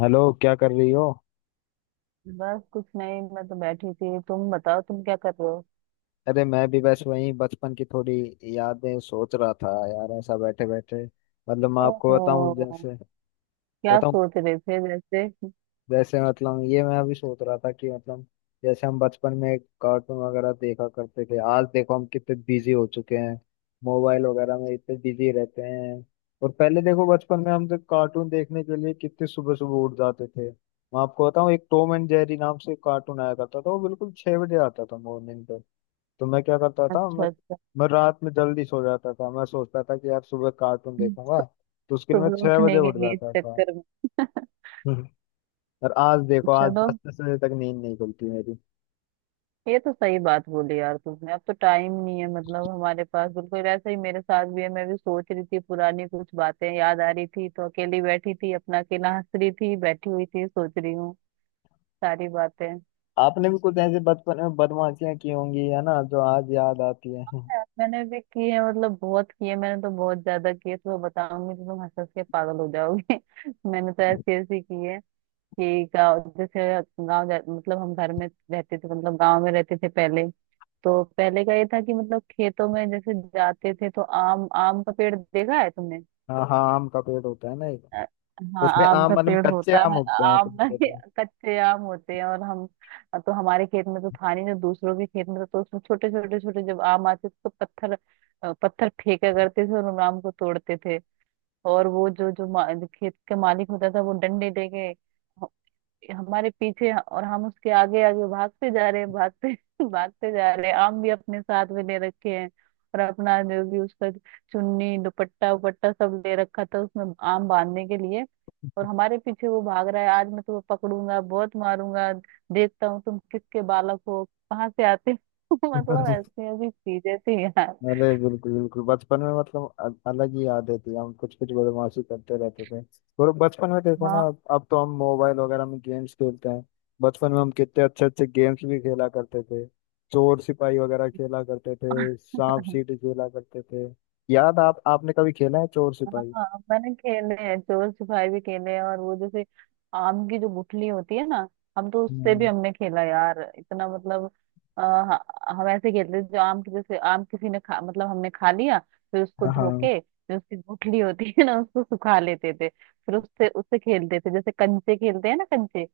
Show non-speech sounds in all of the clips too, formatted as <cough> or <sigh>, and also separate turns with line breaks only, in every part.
Hello, क्या कर रही हो?
बस कुछ नहीं। मैं तो बैठी थी, तुम बताओ तुम क्या कर रहे हो।
अरे मैं भी बस वही बचपन की थोड़ी यादें सोच रहा था यार, ऐसा बैठे बैठे। मतलब मैं आपको बताऊं
ओहो,
जैसे।
क्या
बताऊं,
सोच रहे थे जैसे।
जैसे मतलब ये मैं अभी सोच रहा था कि मतलब जैसे हम बचपन में कार्टून वगैरह देखा करते थे, आज देखो हम कितने बिजी हो चुके हैं। मोबाइल वगैरह में इतने बिजी रहते हैं। और पहले देखो, बचपन में हम तो कार्टून देखने के लिए कितने सुबह सुबह उठ जाते थे। मैं आपको बताऊं, एक टॉम एंड जेरी नाम से कार्टून आया करता था, वो बिल्कुल 6 बजे आता था मॉर्निंग पे। तो मैं क्या करता था, मैं
अच्छा अच्छा।
मैं रात में जल्दी सो जाता था। मैं सोचता था कि यार सुबह कार्टून देखूंगा, तो उसके लिए मैं
सुबह
6 बजे
उठने के
उठ
लिए
जाता था।
चक्कर में।
हम्म। और आज देखो, आज
चलो,
10-10 बजे तक नींद नहीं खुलती मेरी।
ये तो सही बात बोली यार तुमने, अब तो टाइम नहीं है मतलब हमारे पास। बिल्कुल ऐसा ही मेरे साथ भी है, मैं भी सोच रही थी पुरानी कुछ बातें याद आ रही थी, तो अकेली बैठी थी अपना अकेला हंस रही थी, बैठी हुई थी सोच रही हूँ सारी बातें।
आपने भी कुछ ऐसे बचपन में बदमाशियां की होंगी है ना, जो आज याद आती है
यार, मैंने भी किए हैं, मतलब बहुत किए, मैंने तो बहुत ज्यादा किए, तो बताऊंगी तो तुम हंस हंस के पागल हो जाओगे। <laughs> मैंने तो ऐसे ऐसे किए कि गाँव जैसे मतलब हम घर में रहते थे, मतलब गाँव में रहते थे पहले। तो पहले का ये था कि मतलब खेतों में जैसे जाते थे, तो आम, आम का पेड़ देखा है तुमने।
हाँ हाँ, आम का पेड़ होता है ना एक।
अ, हाँ
उसपे
आम
आम
का
मतलब
पेड़
कच्चे
होता
आम
है।
उगते हैं।
आम ना <laughs> ही कच्चे आम होते हैं, और हम, तो हमारे खेत में तो था नहीं, जो दूसरों के खेत में था, तो उसमें छोटे छोटे छोटे जब आम आते थे तो पत्थर पत्थर फेंका करते थे और उन आम को तोड़ते थे। और वो जो जो, मा, जो खेत के मालिक होता था वो डंडे लेके हमारे पीछे, और हम उसके आगे आगे भागते जा रहे हैं, भागते <laughs> भागते जा रहे हैं, आम भी अपने साथ में ले रखे हैं। और अपना जो भी उसका चुन्नी दुपट्टा उपट्टा सब ले रखा था उसमें आम बांधने के लिए। और
तो,
हमारे पीछे वो भाग रहा है, आज मैं तुम्हें पकड़ूंगा बहुत मारूंगा, देखता हूँ तुम किसके बालक हो, कहाँ से आते हो। <laughs> मतलब
<laughs>
ऐसी ऐसी चीजें थी यार।
अरे बिल्कुल बिल्कुल, बचपन में मतलब अलग ही यादें थी हम कुछ कुछ बदमाशी करते रहते थे। और बचपन में देखो ना,
हाँ
अब तो हम मोबाइल वगैरह में गेम्स खेलते हैं। बचपन में हम कितने अच्छे अच्छे गेम्स भी खेला करते थे। चोर सिपाही वगैरह खेला करते थे, सांप
<laughs>
सीढ़ी खेला करते थे। याद, आप आपने कभी खेला है चोर सिपाही?
हाँ, मैंने खेले हैं, चोर सिपाही भी खेले हैं। और वो जैसे आम की जो गुठली होती है ना, हम तो उससे भी
हम्म,
हमने खेला यार, इतना मतलब हम ऐसे खेलते थे, जो आम की जैसे आम किसी ने खा मतलब हमने खा लिया, फिर उसको
हाँ हाँ।
धो के, जो उसकी गुठली होती है ना उसको सुखा लेते थे, फिर उससे उससे खेलते थे, जैसे कंचे खेलते हैं ना कंचे,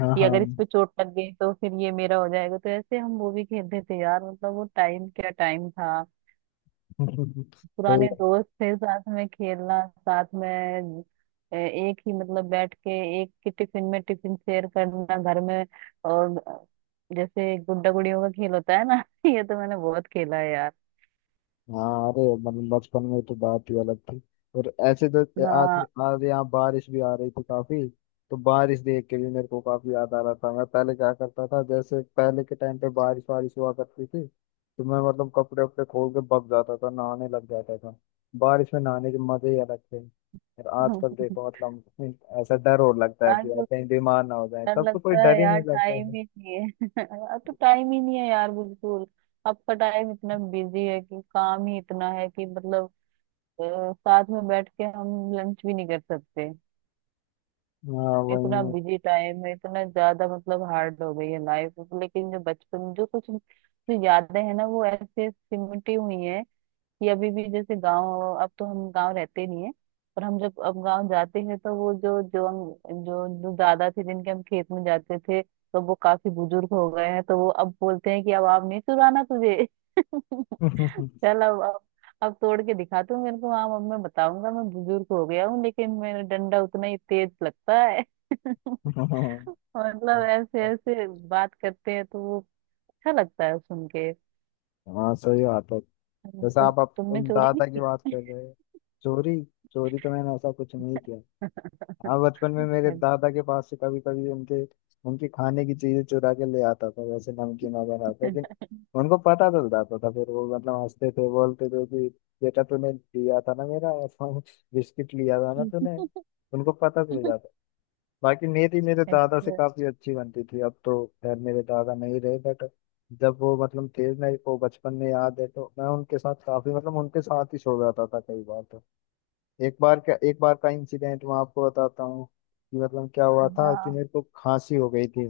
हाँ
कि
हाँ।
अगर इस पे चोट लग गई तो फिर ये मेरा हो जाएगा, तो ऐसे हम वो भी खेलते थे यार। मतलब वो टाइम क्या टाइम था।
<laughs> सही।
पुराने दोस्त थे, साथ में खेलना, साथ में एक ही मतलब बैठ के एक ही टिफिन में टिफिन शेयर करना घर में। और जैसे गुड्डा गुड़ियों का खेल होता है ना, <laughs> ये तो मैंने बहुत खेला है यार।
हाँ, अरे मतलब बचपन में तो बात ही अलग थी। और ऐसे तो आज।
हाँ।
आज यहाँ बारिश भी आ रही थी काफी। तो बारिश देख के भी मेरे को काफी याद आ रहा था। मैं पहले क्या करता था, जैसे पहले के टाइम पे बारिश वारिश हुआ करती थी तो मैं मतलब कपड़े वपड़े खोल के भग जाता था, नहाने लग जाता था। बारिश में नहाने के मजे ही अलग थे। और आजकल
<laughs>
देखो मतलब ऐसा डर और लगता है कि यार
आजकल
कहीं बीमार ना हो जाए
डर
तब तो कोई
लगता है
डर ही
यार,
नहीं लगता
टाइम
है।
ही नहीं है। <laughs> अब तो टाइम ही नहीं है यार, बिल्कुल। अब का टाइम इतना बिजी है कि काम ही इतना है कि मतलब साथ में बैठ के हम लंच भी नहीं कर सकते।
हाँ
इतना
वही
बिजी टाइम है, इतना ज्यादा, मतलब हार्ड हो गई है लाइफ। लेकिन जो बचपन जो कुछ जो यादें हैं ना, वो ऐसे सिमटी हुई हैं। ये अभी भी जैसे गांव, अब तो हम गांव रहते नहीं है, पर हम जब अब गांव जाते हैं तो वो जो जो हम, जो जो दादा थे जिनके हम खेत में जाते थे, तो वो काफी बुजुर्ग हो गए हैं, तो वो अब बोलते हैं कि अब आप नहीं चुराना तुझे। <laughs>
है।
चल अब तोड़ के दिखा तू मेरे को, हाँ अब मैं बताऊंगा, मैं बुजुर्ग हो गया हूँ लेकिन मेरा डंडा उतना ही तेज लगता है। <laughs>
<laughs>
मतलब ऐसे ऐसे बात करते हैं तो वो अच्छा लगता है सुन के।
हाँ सही बात है। जैसे
तुम,
आप
तुमने
उन
चोरी
दादा की
नहीं की।
बात कर रहे हैं। चोरी। चोरी तो मैंने ऐसा कुछ नहीं किया।
अच्छा
हाँ, बचपन में मेरे दादा के पास से कभी कभी उनके उनकी खाने की चीजें चुरा के ले आता था, वैसे नमकीन वगैरह। लेकिन उनको पता चल जाता था। फिर वो मतलब हंसते थे, बोलते थे कि बेटा तूने लिया था ना मेरा। <laughs> बिस्किट लिया था ना तूने, उनको पता चल जाता। बाकी मेरी मेरे दादा से
अच्छा,
काफी अच्छी बनती थी। अब तो खैर मेरे दादा नहीं रहे, बट जब वो मतलब थे, मेरे को बचपन में याद है तो मैं उनके साथ काफी मतलब उनके साथ ही सो जाता था कई बार। तो एक बार का इंसिडेंट मैं आपको बताता हूँ कि मतलब क्या हुआ था कि
हाँ।
मेरे को खांसी हो गई थी।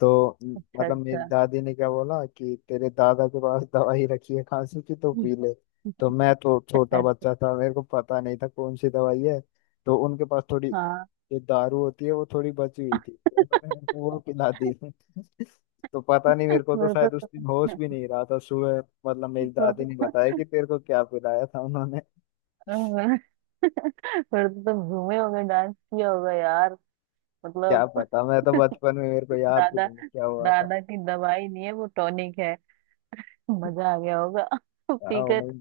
तो
अच्छा
मतलब मेरी
अच्छा।
दादी ने क्या बोला कि तेरे दादा के पास दवाई रखी है खांसी की, तो पी ले। तो मैं तो छोटा
अच्छा।
बच्चा था, मेरे को पता नहीं था कौन सी दवाई है। तो उनके पास थोड़ी
हाँ।
ये दारू होती है, वो थोड़ी बची हुई थी, तो उन्होंने मेरे को वो पिला दी। तो पता नहीं, मेरे को तो
फिर
शायद उस
तो
दिन होश
तुम
भी नहीं रहा था। सुबह मतलब मेरी दादी ने
तो
बताया कि तेरे को क्या पिलाया था उन्होंने।
फिर तो तुम घूमे होगे, डांस किया होगा यार।
क्या
मतलब
पता, मैं तो बचपन में, मेरे को याद भी
दादा
नहीं क्या हुआ था।
दादा की दवाई नहीं है वो टॉनिक है। मजा आ गया होगा
क्या हुआ
पीकर।
नहीं।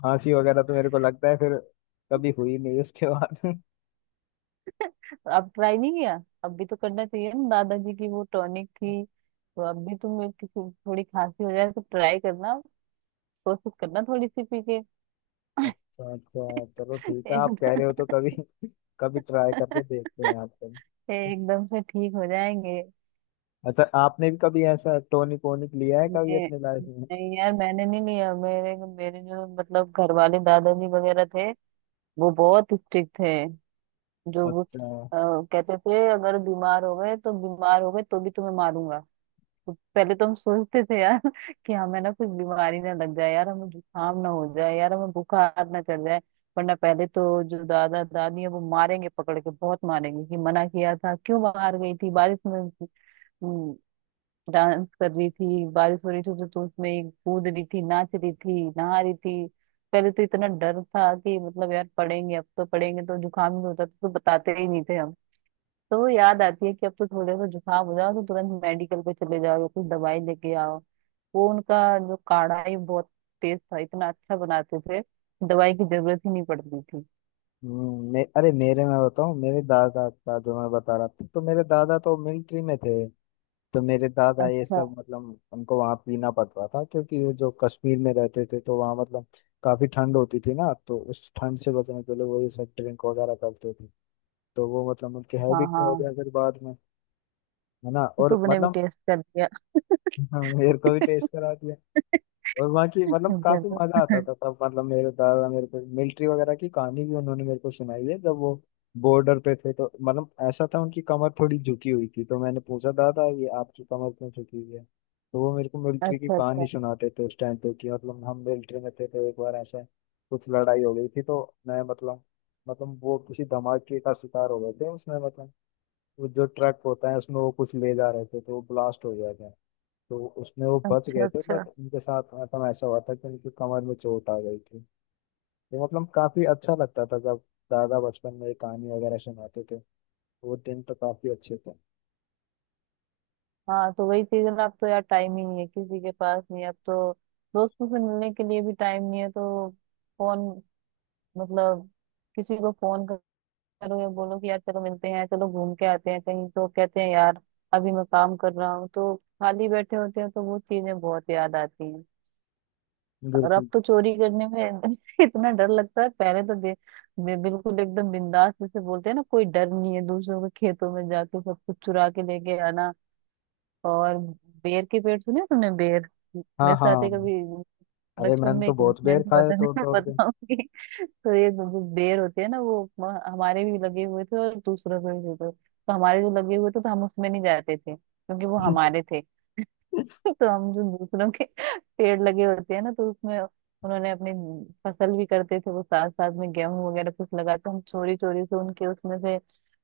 खांसी वगैरह तो मेरे को लगता है फिर कभी हुई नहीं उसके बाद। <laughs>
अब ट्राई नहीं किया। अब भी तो करना चाहिए ना, दादाजी की वो टॉनिक थी तो, अब भी तुम्हें किसी थोड़ी खांसी हो जाए तो ट्राई करना, कोशिश करना थोड़ी सी पी के।
अच्छा अच्छा, चलो
<laughs>
ठीक है, आप
एकदम,
कह रहे हो तो कभी कभी ट्राई करके देखते हैं। आपको
एकदम से ठीक हो जाएंगे।
अच्छा? आपने भी कभी ऐसा टोनिक वोनिक लिया है कभी
मैं,
अपने लाइफ में?
नहीं यार मैंने नहीं लिया। मेरे मेरे जो मतलब घर वाले दादाजी वगैरह थे वो बहुत स्ट्रिक्ट थे। जो वो
अच्छा।
कहते थे, अगर बीमार हो गए तो बीमार हो गए तो भी तुम्हें मारूंगा। तो पहले तो हम सोचते थे यार, <laughs> कि हमें ना कुछ बीमारी ना लग जाए यार, हमें जुकाम ना हो जाए यार, हमें बुखार ना चढ़ जाए, वरना पहले तो जो दादा दादी है वो मारेंगे, पकड़ के बहुत मारेंगे, कि मना किया था क्यों बाहर गई थी बारिश में। हम्म। डांस कर रही थी, बारिश हो रही थी तो उसमें कूद रही थी, नाच रही थी, नहा रही थी। पहले तो इतना डर था कि मतलब यार पढ़ेंगे, अब तो पढ़ेंगे तो जुकाम ही होता था तो बताते ही नहीं थे हम। तो वो याद आती है कि अब तो थोड़े सा जुकाम हो जाओ तो तुरंत मेडिकल पे चले जाओ या कुछ दवाई लेके आओ। वो उनका जो काढ़ा है वो बहुत टेस्ट था, इतना अच्छा बनाते थे, दवाई की जरूरत ही नहीं पड़ती थी।
अरे मेरे, मैं बताऊं, मेरे दादा का जो मैं बता रहा था, तो मेरे दादा तो मिलिट्री में थे। तो मेरे दादा ये
अच्छा।
सब मतलब उनको वहाँ पीना पड़ता था, क्योंकि वो जो कश्मीर में रहते थे तो वहाँ मतलब काफी ठंड होती थी ना, तो उस ठंड से बचने के लिए वो ये सब ड्रिंक वगैरह करते थे। तो वो मतलब उनके
हाँ
हैबिट में हो
हाँ,
गया फिर बाद में, है ना?
तो
और
तुमने भी
मतलब
टेस्ट कर दिया।
<laughs> मेरे को भी टेस्ट करा। और वहाँ की
<laughs>
मतलब काफी
जरूर।
मजा आता था तब। मतलब मेरे दादा मेरे को मिलिट्री वगैरह की कहानी भी उन्होंने मेरे को सुनाई है, जब वो बॉर्डर पे थे। तो मतलब ऐसा था, उनकी कमर थोड़ी झुकी हुई थी, तो मैंने पूछा दादा ये आपकी कमर क्यों झुकी हुई है, तो वो मेरे को मिलिट्री की
अच्छा अच्छा।
कहानी सुनाते थे उस टाइम पे कि मतलब हम मिलिट्री में थे तो एक बार ऐसा कुछ लड़ाई हो गई थी। तो मैं मतलब वो किसी धमाके का शिकार हो गए थे उसमें। मतलब वो जो ट्रक होता है, उसमें वो कुछ ले जा रहे थे तो वो ब्लास्ट हो गया था। तो उसमें वो बच
अच्छा
गए थे,
अच्छा।
बट उनके साथ मतलब ऐसा हुआ था कि उनकी कमर में चोट आ गई थी। तो मतलब काफी अच्छा लगता था जब दादा बचपन में ये कहानी वगैरह सुनाते थे। वो दिन तो काफी अच्छे थे।
हाँ, तो वही चीज है ना, अब तो यार टाइम ही नहीं है किसी के पास, नहीं है, अब तो दोस्तों से मिलने के लिए भी टाइम नहीं है तो। फोन, मतलब किसी को फोन करो या बोलो कि यार चलो मिलते हैं चलो घूम के आते हैं कहीं, तो कहते हैं यार अभी मैं काम कर रहा हूँ तो। खाली बैठे होते हैं तो वो चीजें बहुत याद आती हैं। और अब
बिल्कुल।
तो चोरी करने में <laughs> इतना डर लगता है, पहले तो बे, बे, बिल्कुल एकदम बिंदास, जैसे बोलते हैं ना कोई डर नहीं है, दूसरों के खेतों में जाके सब कुछ चुरा के लेके आना। और बेर के पेड़ सुने तुमने, बेर
हाँ
मेरे
हाँ,
साथ ही कभी
अरे
बचपन
मैंने
में
तो
एक
बहुत बेर
इंसिडेंट हुआ
खाए
था। <laughs>
तोड़
मैं
तोड़ के।
बताऊंगी तो, ये जो जो बेर होते हैं ना, वो हमारे भी लगे हुए थे और दूसरों के भी थे, तो हमारे जो लगे हुए थे तो हम उसमें नहीं जाते थे क्योंकि वो हमारे
<laughs>
थे। <laughs> तो हम जो दूसरों के <laughs> पेड़ लगे होते हैं ना, तो उसमें उन्होंने अपनी फसल भी करते थे वो साथ साथ में, गेहूं वगैरह कुछ लगा, तो हम चोरी चोरी से उनके उसमें से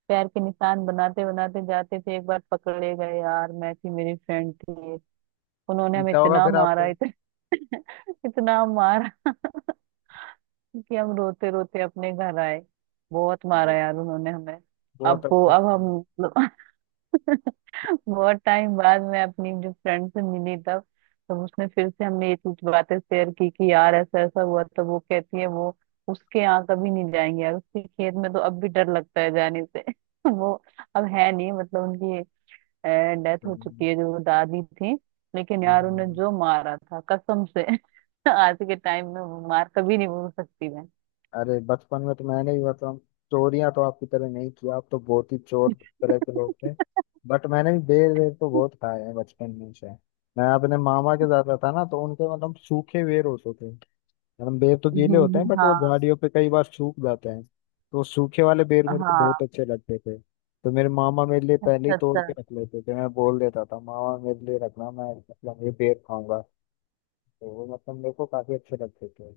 पैर के निशान बनाते बनाते जाते थे, एक बार पकड़े गए यार, मैं थी मेरी फ्रेंड थी। उन्होंने हमें
पीता होगा
इतना
फिर
मारा,
आपको।
इतना <laughs> इतना मारा <laughs> कि हम रोते रोते अपने घर आए। बहुत मारा
अरे
यार उन्होंने हमें।
बहुत
अब वो
अच्छा।
अब हम <laughs> बहुत टाइम बाद मैं अपनी जो फ्रेंड से मिली, तब, तब उसने फिर से हमने ये चीज बातें शेयर की कि यार ऐसा ऐसा हुआ, तो वो कहती है वो उसके यहाँ कभी नहीं जाएंगे यार, उसके खेत में तो अब भी डर लगता है जाने से। <laughs> वो अब है नहीं, मतलब उनकी डेथ हो
हम्म,
चुकी है जो वो दादी थी। लेकिन यार उन्हें
हम्म,
जो मारा था कसम से, <laughs> आज के टाइम में वो मार कभी नहीं भूल सकती मैं।
अरे बचपन में तो मैंने भी मतलब चोरियां तो आपकी तरह नहीं किया। आप तो बहुत ही चोर तरह के लोग थे। बट मैंने भी बेर वेर तो बहुत खाए हैं बचपन में से। मैं अपने मामा के जाता था ना, तो उनके मतलब सूखे बेर होते थे। मतलब बेर तो गीले होते हैं, बट वो
हाँ।
झाड़ियों पे कई बार सूख जाते हैं। तो सूखे वाले बेर मेरे को बहुत
हाँ
अच्छे लगते थे, तो मेरे मामा मेरे लिए पहले ही तोड़ के
सच।
रख लेते थे। मैं बोल देता था मामा मेरे लिए रखना, मैं मतलब ये बेर खाऊंगा। तो वो मतलब मेरे को काफी अच्छे लगते थे।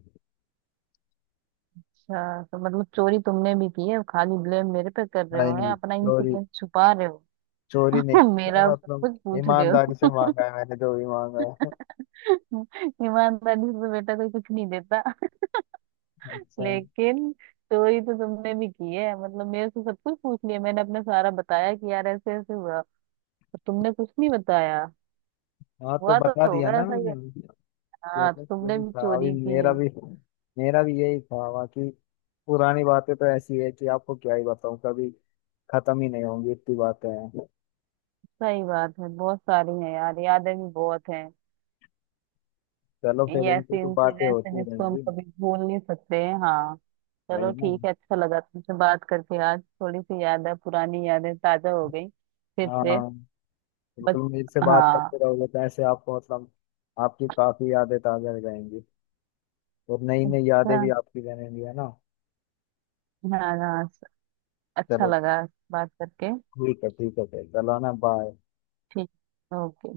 अच्छा, तो मतलब चोरी तुमने भी की है, खाली ब्लेम मेरे पे कर रहे
नहीं
हो है,
नहीं,
अपना
सॉरी,
इंसिडेंट छुपा रहे हो।
चोरी नहीं
<laughs>
की मैं,
मेरा सब
मतलब
कुछ पूछ रहे
ईमानदारी से
हो।
मांगा है मैंने, जो भी मांगा है।
<laughs> ईमानदारी से तो बेटा कोई कुछ नहीं देता। <laughs>
अच्छा।
लेकिन चोरी तो तुमने भी की है, मतलब मेरे से सब कुछ पूछ लिया, मैंने अपने सारा बताया कि यार ऐसे ऐसे हुआ और तुमने कुछ नहीं बताया।
हाँ तो
हुआ तो
बता दिया
होगा,
ना
ऐसा ही है।
मैंने।
हाँ तो
मतलब
तुमने
यही
भी
था अभी
चोरी की
मेरा
है।
भी। मेरा भी यही था। बाकी पुरानी बातें तो ऐसी है कि आपको क्या ही बताऊं, कभी खत्म ही नहीं होंगी, इतनी बातें हैं।
सही बात है, बहुत सारी है यार, यादें भी बहुत हैं।
चलो फिर,
ये
उनसे
ऐसे
तो बातें
इंसिडेंट्स हैं
होती
जिसको हम
रहेंगी।
कभी भूल नहीं सकते हैं। हाँ चलो
वही ना।
ठीक है, अच्छा लगा तुमसे बात करके, आज थोड़ी सी याद है, पुरानी यादें ताजा हो गई फिर से।
हाँ
बस।
बिल्कुल, मेरे से बात करते
हाँ।
रहोगे तो ऐसे आपको मतलब आपकी काफी यादें ताजा हो जाएंगी। और नई नई
अच्छा।
यादें भी आपकी बनेंगी, है ना?
हाँ हाँ। अच्छा
चलो
लगा बात करके।
ठीक है, ठीक है सर, चलो ना, बाय।
ठीक। ओके।